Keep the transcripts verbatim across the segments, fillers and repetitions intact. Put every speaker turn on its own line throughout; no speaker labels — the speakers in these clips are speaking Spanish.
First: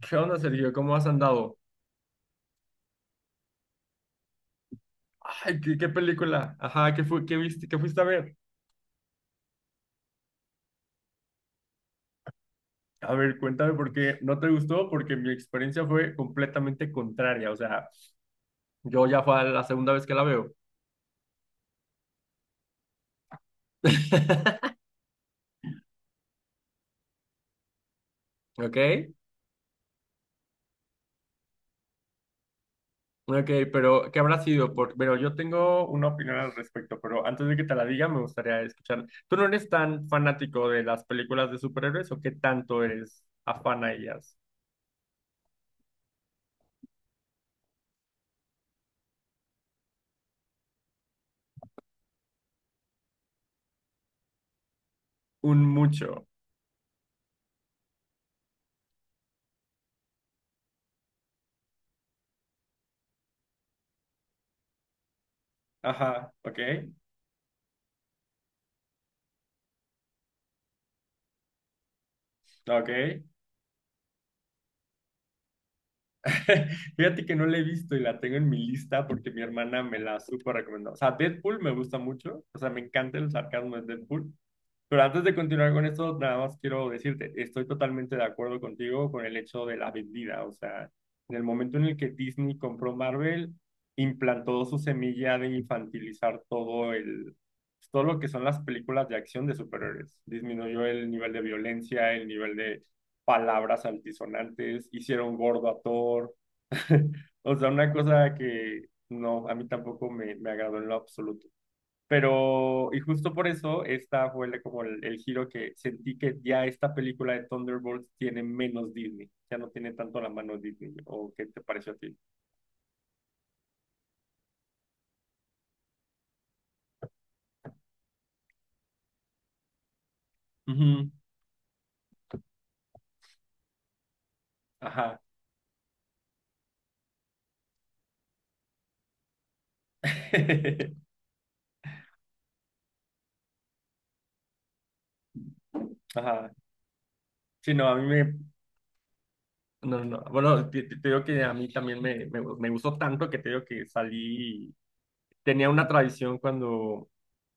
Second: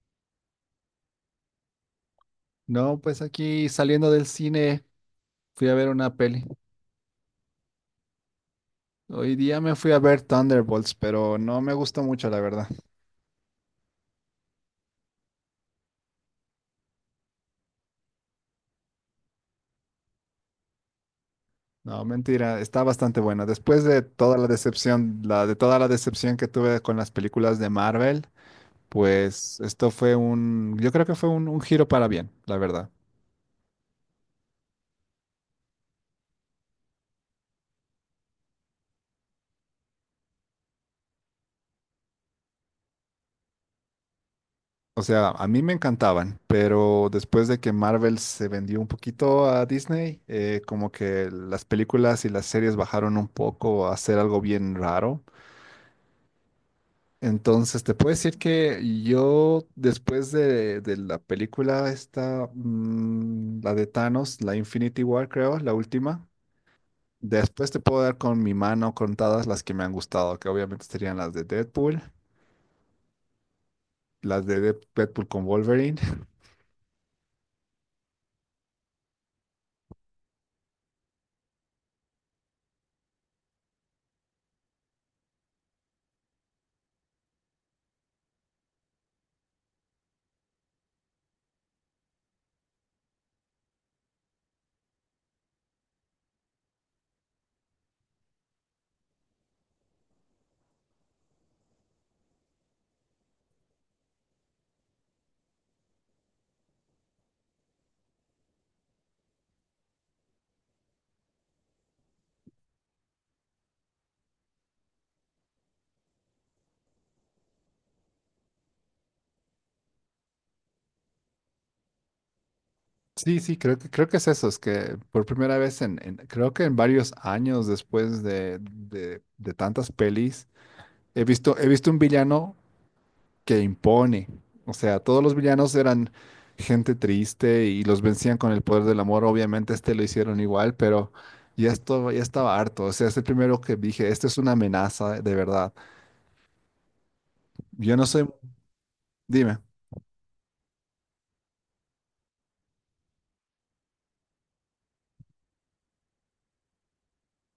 ¿Qué onda, Sergio? ¿Cómo has andado?
No, pues aquí saliendo del cine
Ay,
fui a
¿qué, qué
ver una peli.
película? Ajá, ¿qué fue, qué viste, qué fuiste a ver?
Hoy día me fui a ver Thunderbolts, pero no me gustó mucho, la verdad.
A ver, cuéntame por qué no te gustó, porque mi experiencia fue completamente contraria. O sea, yo ya fue la segunda vez que la veo.
No, mentira, está bastante buena. Después de toda la decepción, la de toda la decepción que tuve con las películas de Marvel,
¿Ok?
pues esto fue un, yo creo que fue un, un giro para bien, la verdad.
Ok, pero ¿qué habrá sido? Por... Pero yo tengo una opinión al respecto, pero antes de que te la diga, me gustaría escuchar. ¿Tú no eres tan fanático de las películas de superhéroes o qué tanto eres afán a ellas?
O sea, a mí me encantaban, pero después de que Marvel se vendió un poquito a Disney, eh, como que las películas y las series bajaron un poco a hacer algo bien raro.
Un mucho.
Entonces, te puedo decir que yo, después de, de la película esta, mm, la de Thanos, la Infinity War, creo, la última,
Ajá, ok,
después te puedo dar con mi mano contadas las que me han gustado, que obviamente serían las de Deadpool,
ok.
las de Dead- Deadpool con Wolverine.
Fíjate que no la he visto y la tengo en mi lista porque mi hermana me la súper recomendó. O sea, Deadpool me gusta mucho. O sea, me encanta el sarcasmo de Deadpool. Pero antes de continuar con esto, nada más quiero decirte, estoy totalmente de acuerdo contigo con el hecho de la vendida. O sea, en el momento en el que Disney compró Marvel, implantó su semilla de infantilizar todo el, todo lo que son las películas de acción de superhéroes. Disminuyó el nivel de violencia, el nivel de palabras altisonantes, hicieron gordo a Thor. O sea, una cosa que no, a mí tampoco me, me agradó en lo absoluto. Pero, y justo por eso, esta fue la- como el, el giro que sentí que ya esta película de Thunderbolts tiene menos Disney, ya no tiene tanto la mano Disney, ¿o qué te pareció a ti?
Sí, sí, creo que, creo que es eso, es que por primera vez en, en- creo que en varios años después de, de, de tantas pelis,
Ujú.
he visto, he visto un villano que impone. O sea,
Ajá.
todos los villanos eran gente triste y los vencían con el poder del amor. Obviamente este lo hicieron igual, pero ya esto ya estaba harto. O sea, es el primero que dije, este es una amenaza de verdad.
Ajá. Sí, no, a
Yo
mí
no soy,
me...
dime.
No, no, no. Bueno, te, te- te digo que a mí también me, me, me gustó tanto que te digo que salí, tenía una tradición cuando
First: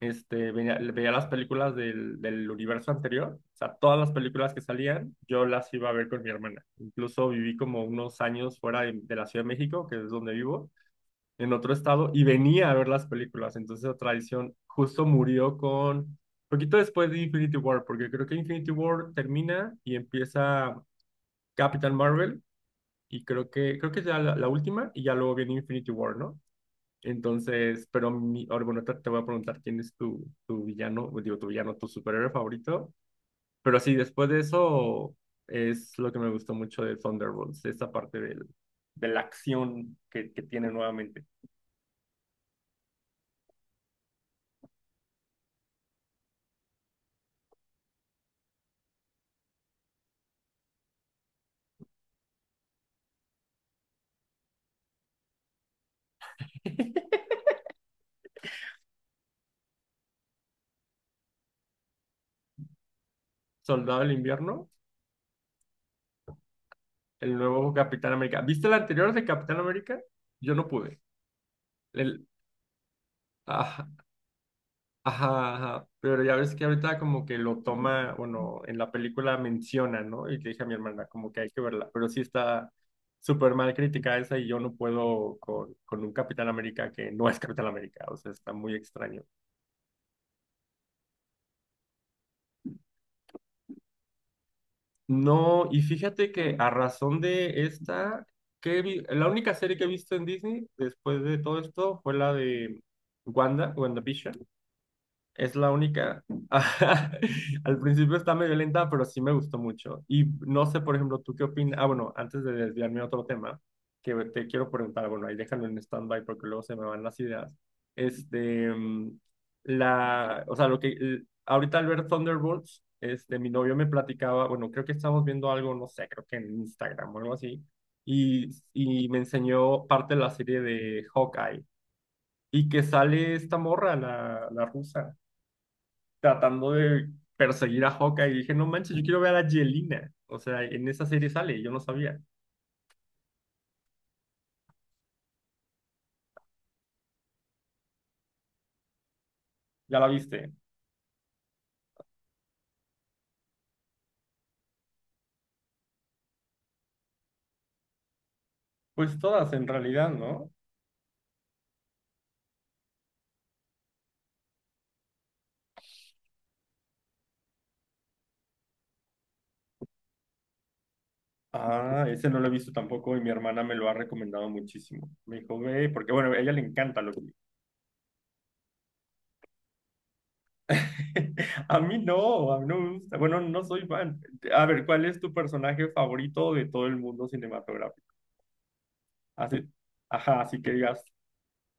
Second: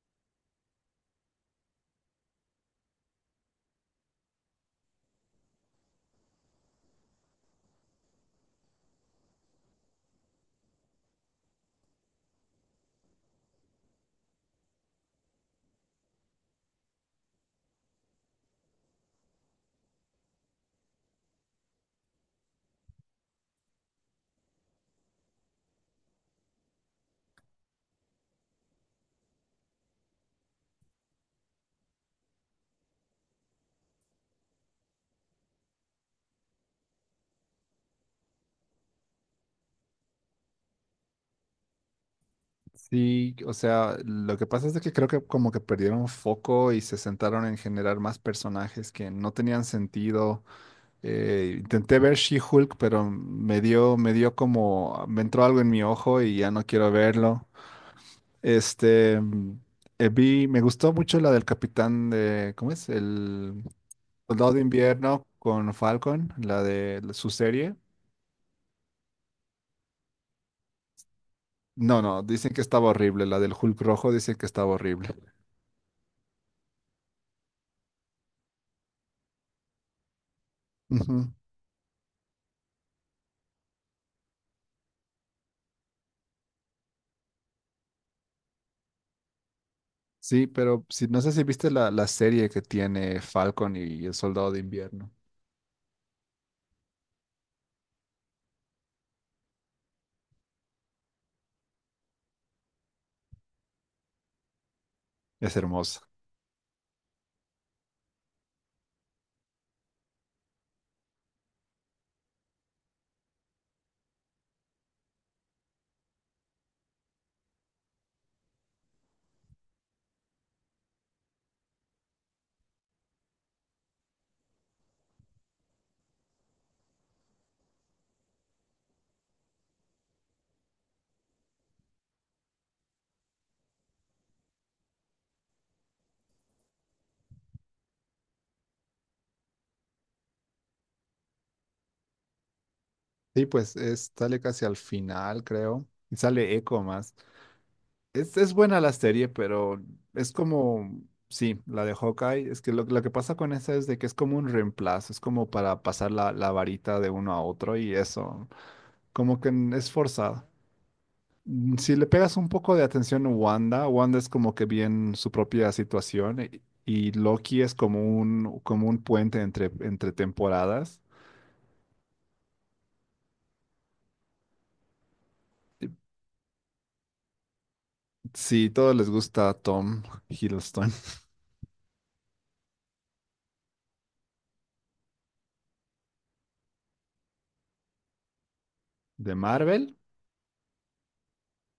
este, veía, veía las películas del, del universo anterior, o sea, todas las películas que salían, yo las iba a ver con mi hermana. Incluso viví como unos años fuera de, de la Ciudad de México, que es donde vivo, en otro estado, y venía a ver las películas. Entonces la tradición justo murió con... Poquito después de Infinity War, porque creo que Infinity War termina y empieza Captain Marvel, y creo que, creo que es ya la, la última, y ya luego viene Infinity War, ¿no? Entonces, pero mi, ahora, bueno, te, te voy a preguntar quién es tu, tu villano. Pues, digo, tu villano, tu superhéroe favorito. Pero sí, después de eso es lo que me gustó mucho de Thunderbolts, esa parte del, de la acción que, que tiene nuevamente.
Sí, o sea, lo que pasa es de que creo que como que perdieron foco y se sentaron en generar más personajes que no tenían sentido. Eh, intenté ver She-Hulk, pero me dio, me dio como, me entró algo en mi ojo y ya no quiero verlo. Este, mm, eh, vi, me gustó mucho la del capitán de, ¿cómo es? El
Soldado del
soldado de
Invierno,
invierno con Falcon, la de su
el nuevo
serie.
Capitán América. ¿Viste el anterior de Capitán América? Yo no pude.
No, no,
El,
dicen que estaba horrible. La del Hulk
ah,
rojo dicen que estaba horrible.
ajá, ajá, pero ya ves que ahorita como que lo toma, bueno, en la película menciona, ¿no? Y le dije a mi hermana, como
Ujú.
que hay que verla, pero sí está súper mal crítica esa y yo no puedo con, con un Capitán América que no es Capitán América, o sea, está muy extraño.
Sí, pero si, no sé si viste la, la serie que tiene Falcon y el soldado de invierno.
No, y fíjate que a razón de esta, que vi- la única serie que he visto en Disney después de todo esto fue la de Wanda, WandaVision. Es
Es
la
hermosa.
única. Al principio está medio lenta, pero sí me gustó mucho. Y no sé, por ejemplo, tú qué opinas. Ah, bueno, antes de desviarme a otro tema, que te quiero preguntar, bueno, ahí déjalo en stand-by porque luego se me van las ideas. Este, mm, la, o sea, lo que, l- ahorita al ver Thunderbolts, este, mi novio me platicaba, bueno, creo que estamos viendo algo, no sé, creo que en Instagram o algo así, y, y me enseñó parte de la serie de Hawkeye, y que sale esta morra, la, la rusa tratando de perseguir a Hawkeye y dije, no manches, yo quiero ver a Yelena. O sea, en esa serie sale, yo no sabía.
Sí, pues es, sale casi al final, creo. Y sale Echo más. Es, es buena la serie, pero
¿Ya la
es
viste?
como, sí, la de Hawkeye, es que lo, lo que pasa con esa es de que es como un reemplazo, es como para pasar la, la varita de uno a otro y eso,
Pues
como que
todas en
n- es
realidad,
forzado.
¿no?
Mm, Si le pegas un poco de atención a Wanda, Wanda es como que bien su propia situación y, y Loki es como un, como un puente entre, entre temporadas.
Ah, ese no lo he visto tampoco y mi hermana me lo ha recomendado muchísimo. Me dijo, ve, porque bueno, a ella le encanta lo que...
Sí, todos les gusta Tom Hiddleston
A mí no, a mí no me gusta. Bueno, no soy fan. A ver, ¿cuál es tu personaje favorito de todo el mundo cinematográfico?
de
Así,
Marvel.
ajá, así que digas,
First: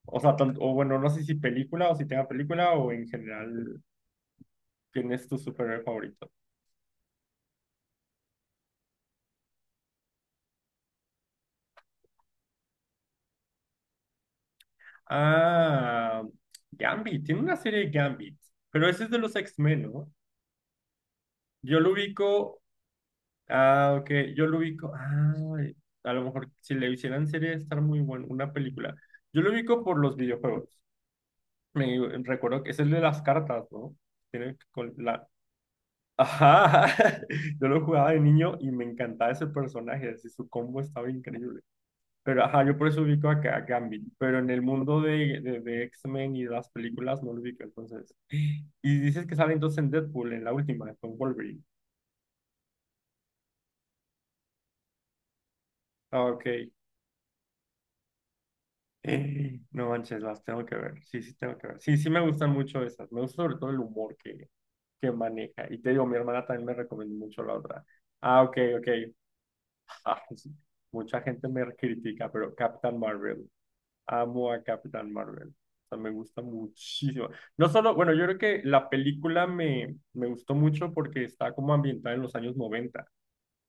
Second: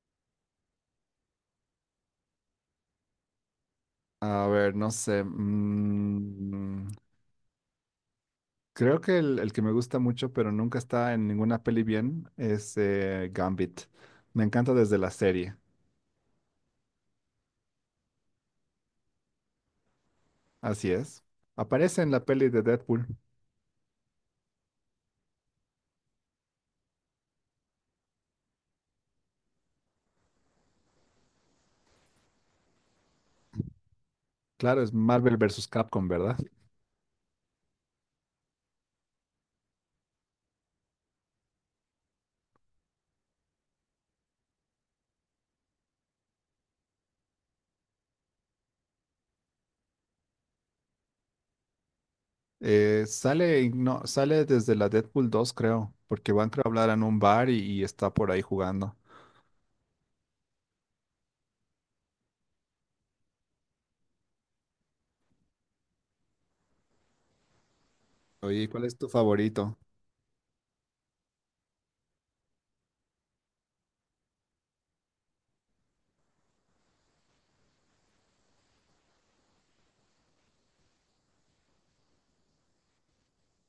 o sea, tan- o bueno, no sé si película o si tenga película o en general,
A ver, no
¿quién
sé.
es tu superhéroe favorito?
mm, Creo que el, el que me gusta mucho, pero nunca está en ninguna peli bien, es eh, Gambit. Me encanta desde la serie.
Ah, Gambit, tiene una serie de Gambit, pero ese es de los X-Men, ¿no?
Así es.
Yo lo
Aparece en la peli
ubico,
de Deadpool.
ah, ok, yo lo ubico, ah, a lo mejor si le hicieran serie estar muy bueno, una película. Yo lo ubico por los videojuegos. Me recuerdo que es el de las cartas, ¿no? Tiene
Claro,
con
es
la...
Marvel versus Capcom, ¿verdad?
Ajá, yo lo jugaba de niño y me encantaba ese personaje, así su combo estaba increíble. Pero ajá, yo por eso ubico acá a Gambit, pero en el mundo de, de, de X-Men y de las películas no lo ubico, entonces. Y dices que sale entonces en Deadpool, en la última, con Wolverine.
Eh, sale, no, sale desde la Deadpool dos, creo,
Ah,
porque
ok.
van creo, a hablar en un bar y, y está por ahí jugando.
Eh, no manches, las tengo que ver. Sí, sí, tengo que ver. Sí, sí, me gustan mucho esas. Me gusta sobre todo el humor que, que maneja. Y te digo, mi hermana también me recomendó mucho la otra. Ah, ok,
Oye, ¿cuál
ok.
es tu favorito?
Ah, sí. Mucha gente me critica, pero Captain Marvel. Amo a Capitán Marvel. O sea, me gusta muchísimo. No solo, bueno, yo creo que la película me, me gustó mucho porque está como ambientada en los años noventa.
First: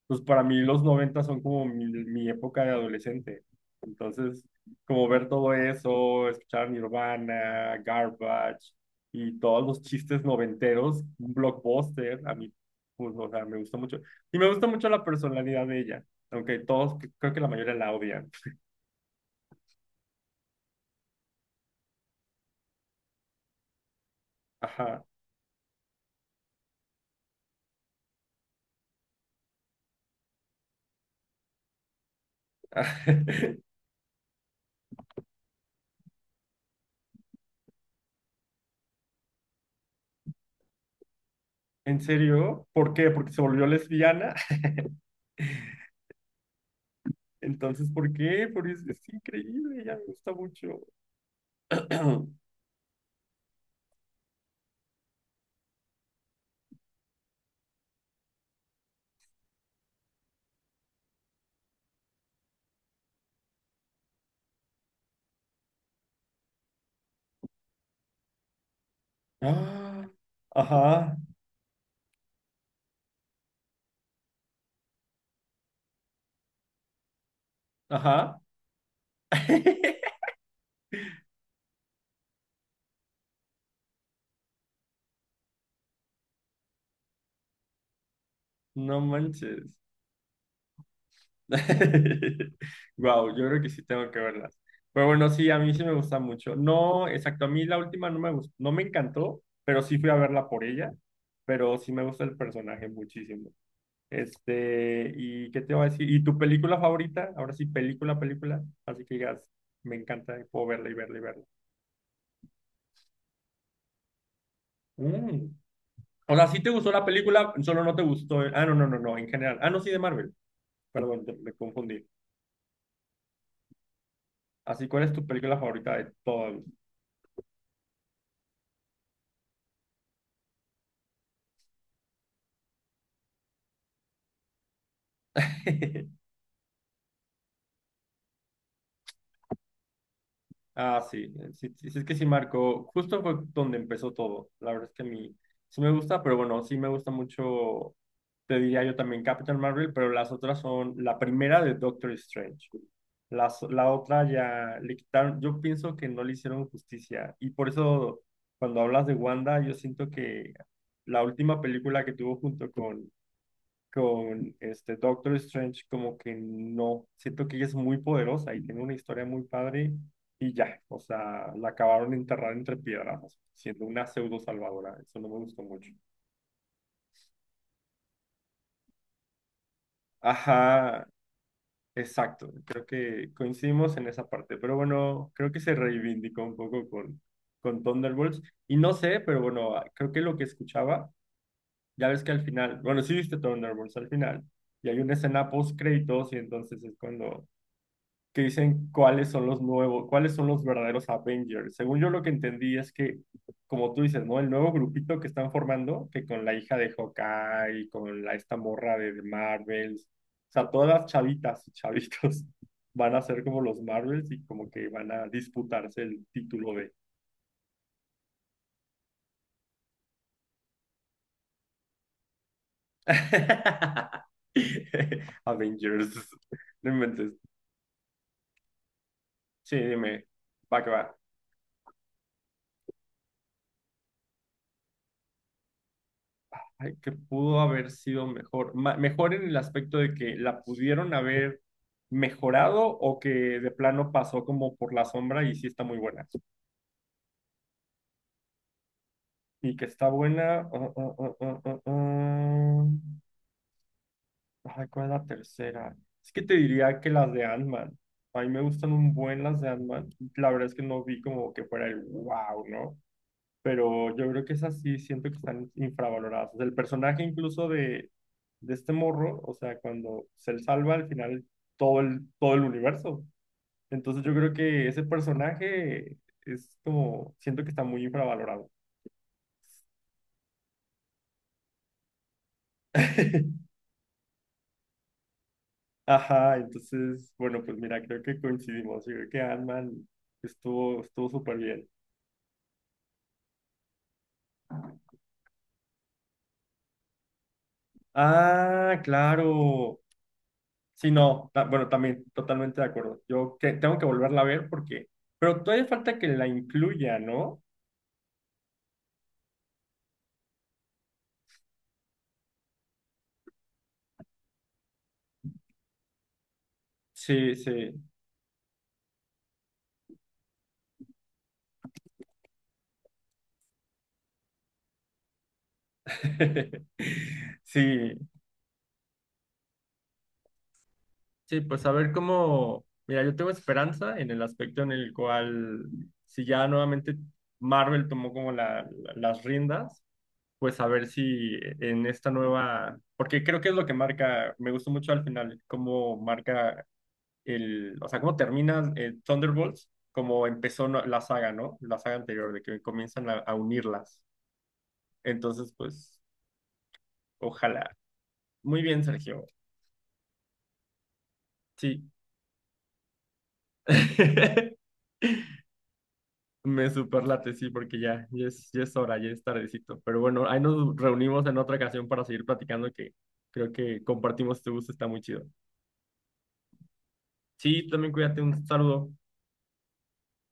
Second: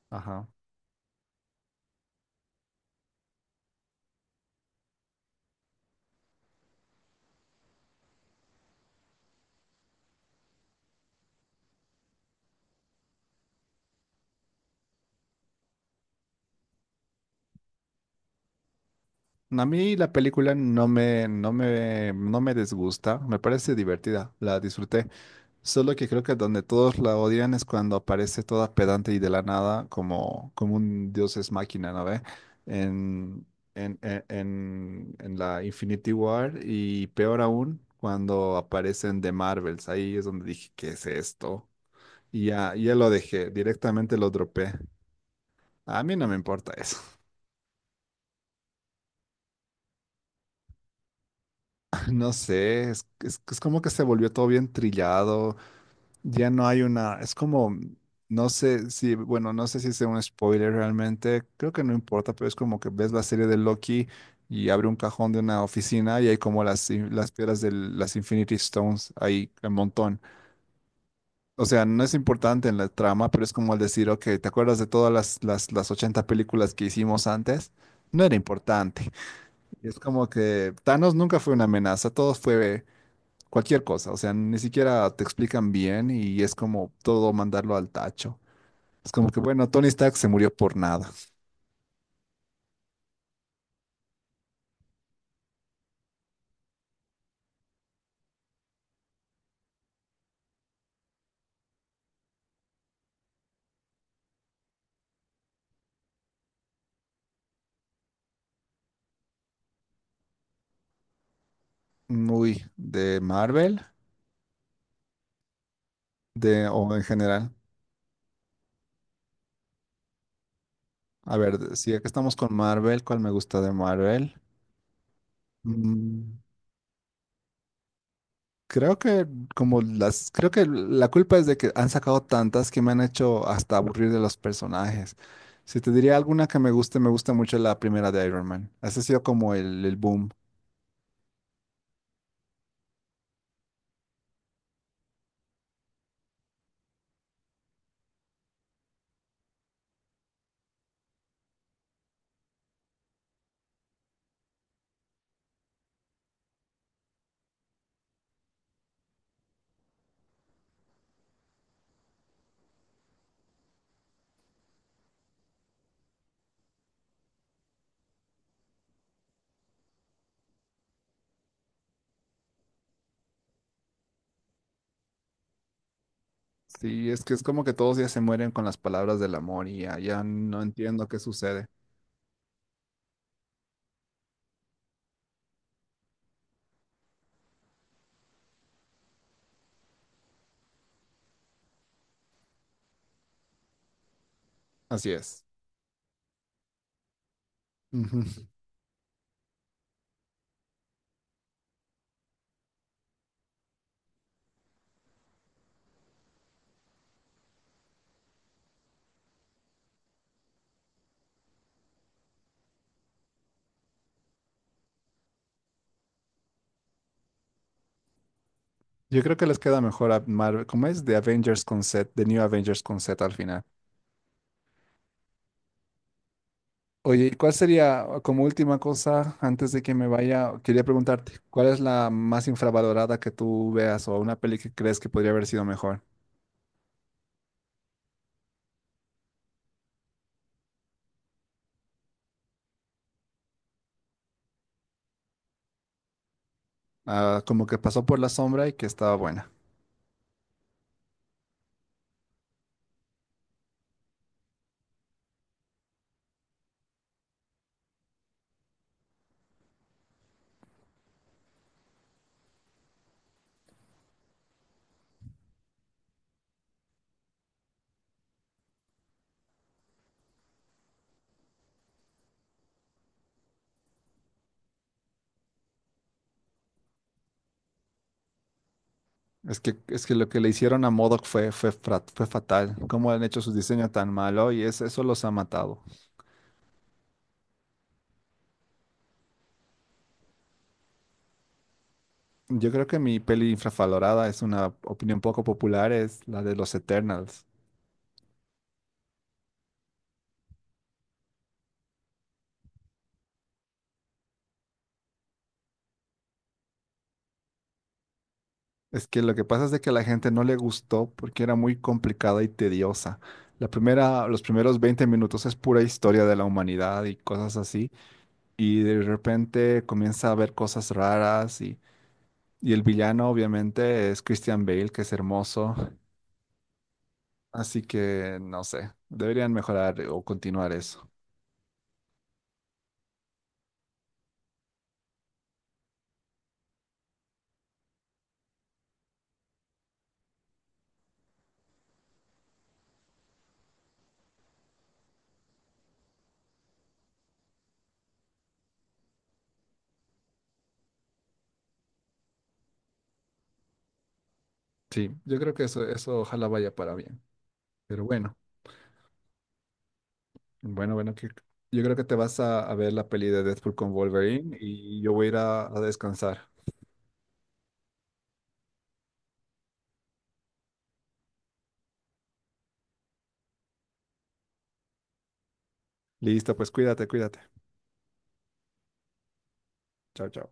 Pues para
Ajá.
mí los noventa son como mi, mi época de adolescente. Entonces, como ver todo eso, escuchar Nirvana, Garbage y todos los chistes noventeros, un blockbuster, a mí, pues, o sea, me gusta mucho. Y me gusta mucho la personalidad de ella, aunque todos, creo que la mayoría la odian.
A mí la película no me, no me, no me disgusta, me parece divertida, la
Ajá.
disfruté. Solo que creo que donde todos la odian es cuando aparece toda pedante y de la nada como, como un dios es máquina, ¿no ve? En, en, en, en- en la Infinity War y peor aún cuando aparecen de Marvels. Ahí es donde dije, ¿qué es esto?
¿En
Y
serio?
ya,
¿Por
ya
qué?
lo
¿Porque se
dejé,
volvió
directamente lo
lesbiana?
dropé. A mí no me importa eso.
Entonces, ¿por qué? Porque es, es increíble, ella me gusta mucho.
No sé, es, es es como que se volvió todo bien trillado. Ya no hay una, es como, no sé si, bueno, no sé si sea un spoiler realmente, creo que no importa, pero es como que ves la serie de Loki y abre un cajón de una oficina y hay como las, in- las piedras de las Infinity Stones ahí un
Ah,
montón.
ajá,
O sea, no es importante en la trama, pero es como el decir, ok, ¿te acuerdas de todas las, las, las ochenta películas que hicimos antes? No era
ajá.
importante. Y es como que Thanos nunca fue una amenaza, todo fue cualquier cosa, o sea, ni siquiera te explican bien y es como todo mandarlo al tacho.
No
Es como que, bueno,
manches.
Tony Stark se murió por nada.
Wow, yo creo que sí tengo que verlas. Pero bueno, sí, a mí sí me gusta mucho. No, exacto, a mí la última no me gustó, no me encantó, pero sí fui a verla por ella. Pero sí me gusta el personaje muchísimo. Este, ¿y qué te va a decir? ¿Y tu película favorita? Ahora sí, película, película. Así que digas, me encanta, y puedo verla y verla y verla.
Muy de Marvel,
Mm. O sea, sí
de,
te gustó
o en
la
general.
película, solo no te gustó. Ah, no, no, no, no, en general. Ah, no, sí, de Marvel. Perdón, te-
A
me
ver, si aquí
confundí.
estamos con Marvel, ¿cuál me gusta de Marvel?
Así, ¿cuál es tu película favorita de
Mm,
todas?
creo que como las, creo que la culpa es de que han sacado tantas que me han hecho hasta aburrir de los personajes. Si te diría alguna que me guste, me gusta mucho la primera de Iron Man. Ese ha sido como el, el boom.
Ah, sí, eh, sí, sí, sí, es que sí marcó, justo fue donde empezó todo. La verdad es que a mí sí me gusta, pero bueno, sí me gusta mucho, te diría yo también Captain Marvel, pero las otras son la primera de Doctor Strange. Las, la otra ya le quitaron, yo pienso que no le hicieron justicia y por eso cuando hablas de Wanda, yo siento que la última película que tuvo junto con con este Doctor Strange, como que no, siento que ella es muy poderosa y tiene una historia muy padre y ya, o sea, la acabaron de enterrar entre piedras, siendo una pseudo salvadora, eso no me gustó mucho.
Sí, es que es como que todos ya se mueren con las palabras del amor y ya, ya no
Ajá,
entiendo qué sucede.
exacto, creo que coincidimos en esa parte, pero bueno, creo que se reivindicó un poco con, con Thunderbolts y no sé, pero bueno, ah, creo que lo que escuchaba, ya ves que al final, bueno, sí viste Thunderbolts al final. Y hay
Así
una
es.
escena post créditos y entonces es cuando que
Ujú.
dicen cuáles son los nuevos, cuáles son los verdaderos Avengers. Según yo lo que entendí es que, como tú dices, ¿no? El nuevo grupito que están formando, que con la hija de Hawkeye, con la, esta morra de de Marvels, o sea, todas las chavitas y chavitos van a ser como los Marvels y como que van a disputarse el título de
Yo creo que les queda mejor a Marvel. ¿Cómo es? The Avengers Concept, The New Avengers Concept al final.
Avengers. No
Oye, ¿y
inventes.
cuál sería, como última cosa, antes
Sí,
de que me
dime,
vaya,
va
quería
que va.
preguntarte, cuál es la más infravalorada que tú veas o una peli que crees que podría haber sido mejor?
Ay, que pudo haber sido mejor. Ma- mejor en el aspecto de que la pudieron haber mejorado o que de plano pasó como por la sombra y sí está muy buena.
Ah, como que pasó por la sombra y que estaba buena.
Y que está buena. uh, uh, uh, uh, uh, uh. Ay, ¿cuál es la tercera? Es que te diría que las de Ant-Man. A mí me gustan un buen las de Ant-Man. La verdad es que no vi como que fuera el wow, ¿no? Pero yo creo que esas sí siento que están infravaloradas. O sea, el personaje incluso de, de este morro, o sea, cuando se le salva al final todo el, todo el universo. Entonces yo creo que ese personaje es como, siento que está muy infravalorado.
Es que, es que lo que le hicieron a MODOK fue, fue, fra- fue fatal. Cómo han hecho su diseño tan malo y es, eso los ha matado.
Ajá, entonces, bueno, pues mira, creo que coincidimos. Yo creo que Ant-Man estuvo, estuvo súper bien.
Yo creo que mi peli infravalorada es una opinión poco popular, es la de los Eternals.
Ah, claro. Sí, no, ta- bueno, también, totalmente de acuerdo. Yo que- tengo que volverla a ver porque, pero todavía falta que la incluya, ¿no?
Es que lo que pasa es de que a la gente no le gustó porque era muy complicada y tediosa. La primera, los primeros veinte minutos es pura historia de la humanidad y
Sí,
cosas así.
sí.
Y de repente comienza a haber cosas raras y, y el villano obviamente es Christian Bale, que es hermoso. Así
Sí,
que no sé, deberían mejorar o continuar eso.
sí, pues a ver cómo, mira, yo tengo esperanza en el aspecto en el cual, si ya nuevamente Marvel tomó como la- la- las riendas, pues a ver si en esta nueva, porque creo que es lo que marca, me gustó mucho al final, cómo marca el, o sea, cómo termina eh, Thunderbolts, como empezó no- la saga, ¿no? La saga anterior, de que comienzan a, a unirlas.
Sí, yo creo que
Entonces,
eso,
pues,
eso ojalá vaya para bien.
ojalá.
Pero bueno.
Muy bien, Sergio.
Bueno, bueno, que yo creo
Sí.
que te vas a, a ver la peli de Deadpool con Wolverine y yo voy a ir a, a descansar.
Me superlate, sí, porque ya, ya es, ya es hora, ya es tardecito. Pero bueno, ahí nos reunimos en otra ocasión para seguir platicando que creo que compartimos este gusto, está muy chido.
Listo, pues cuídate, cuídate.
Sí, también cuídate, un saludo.
Chao, chao.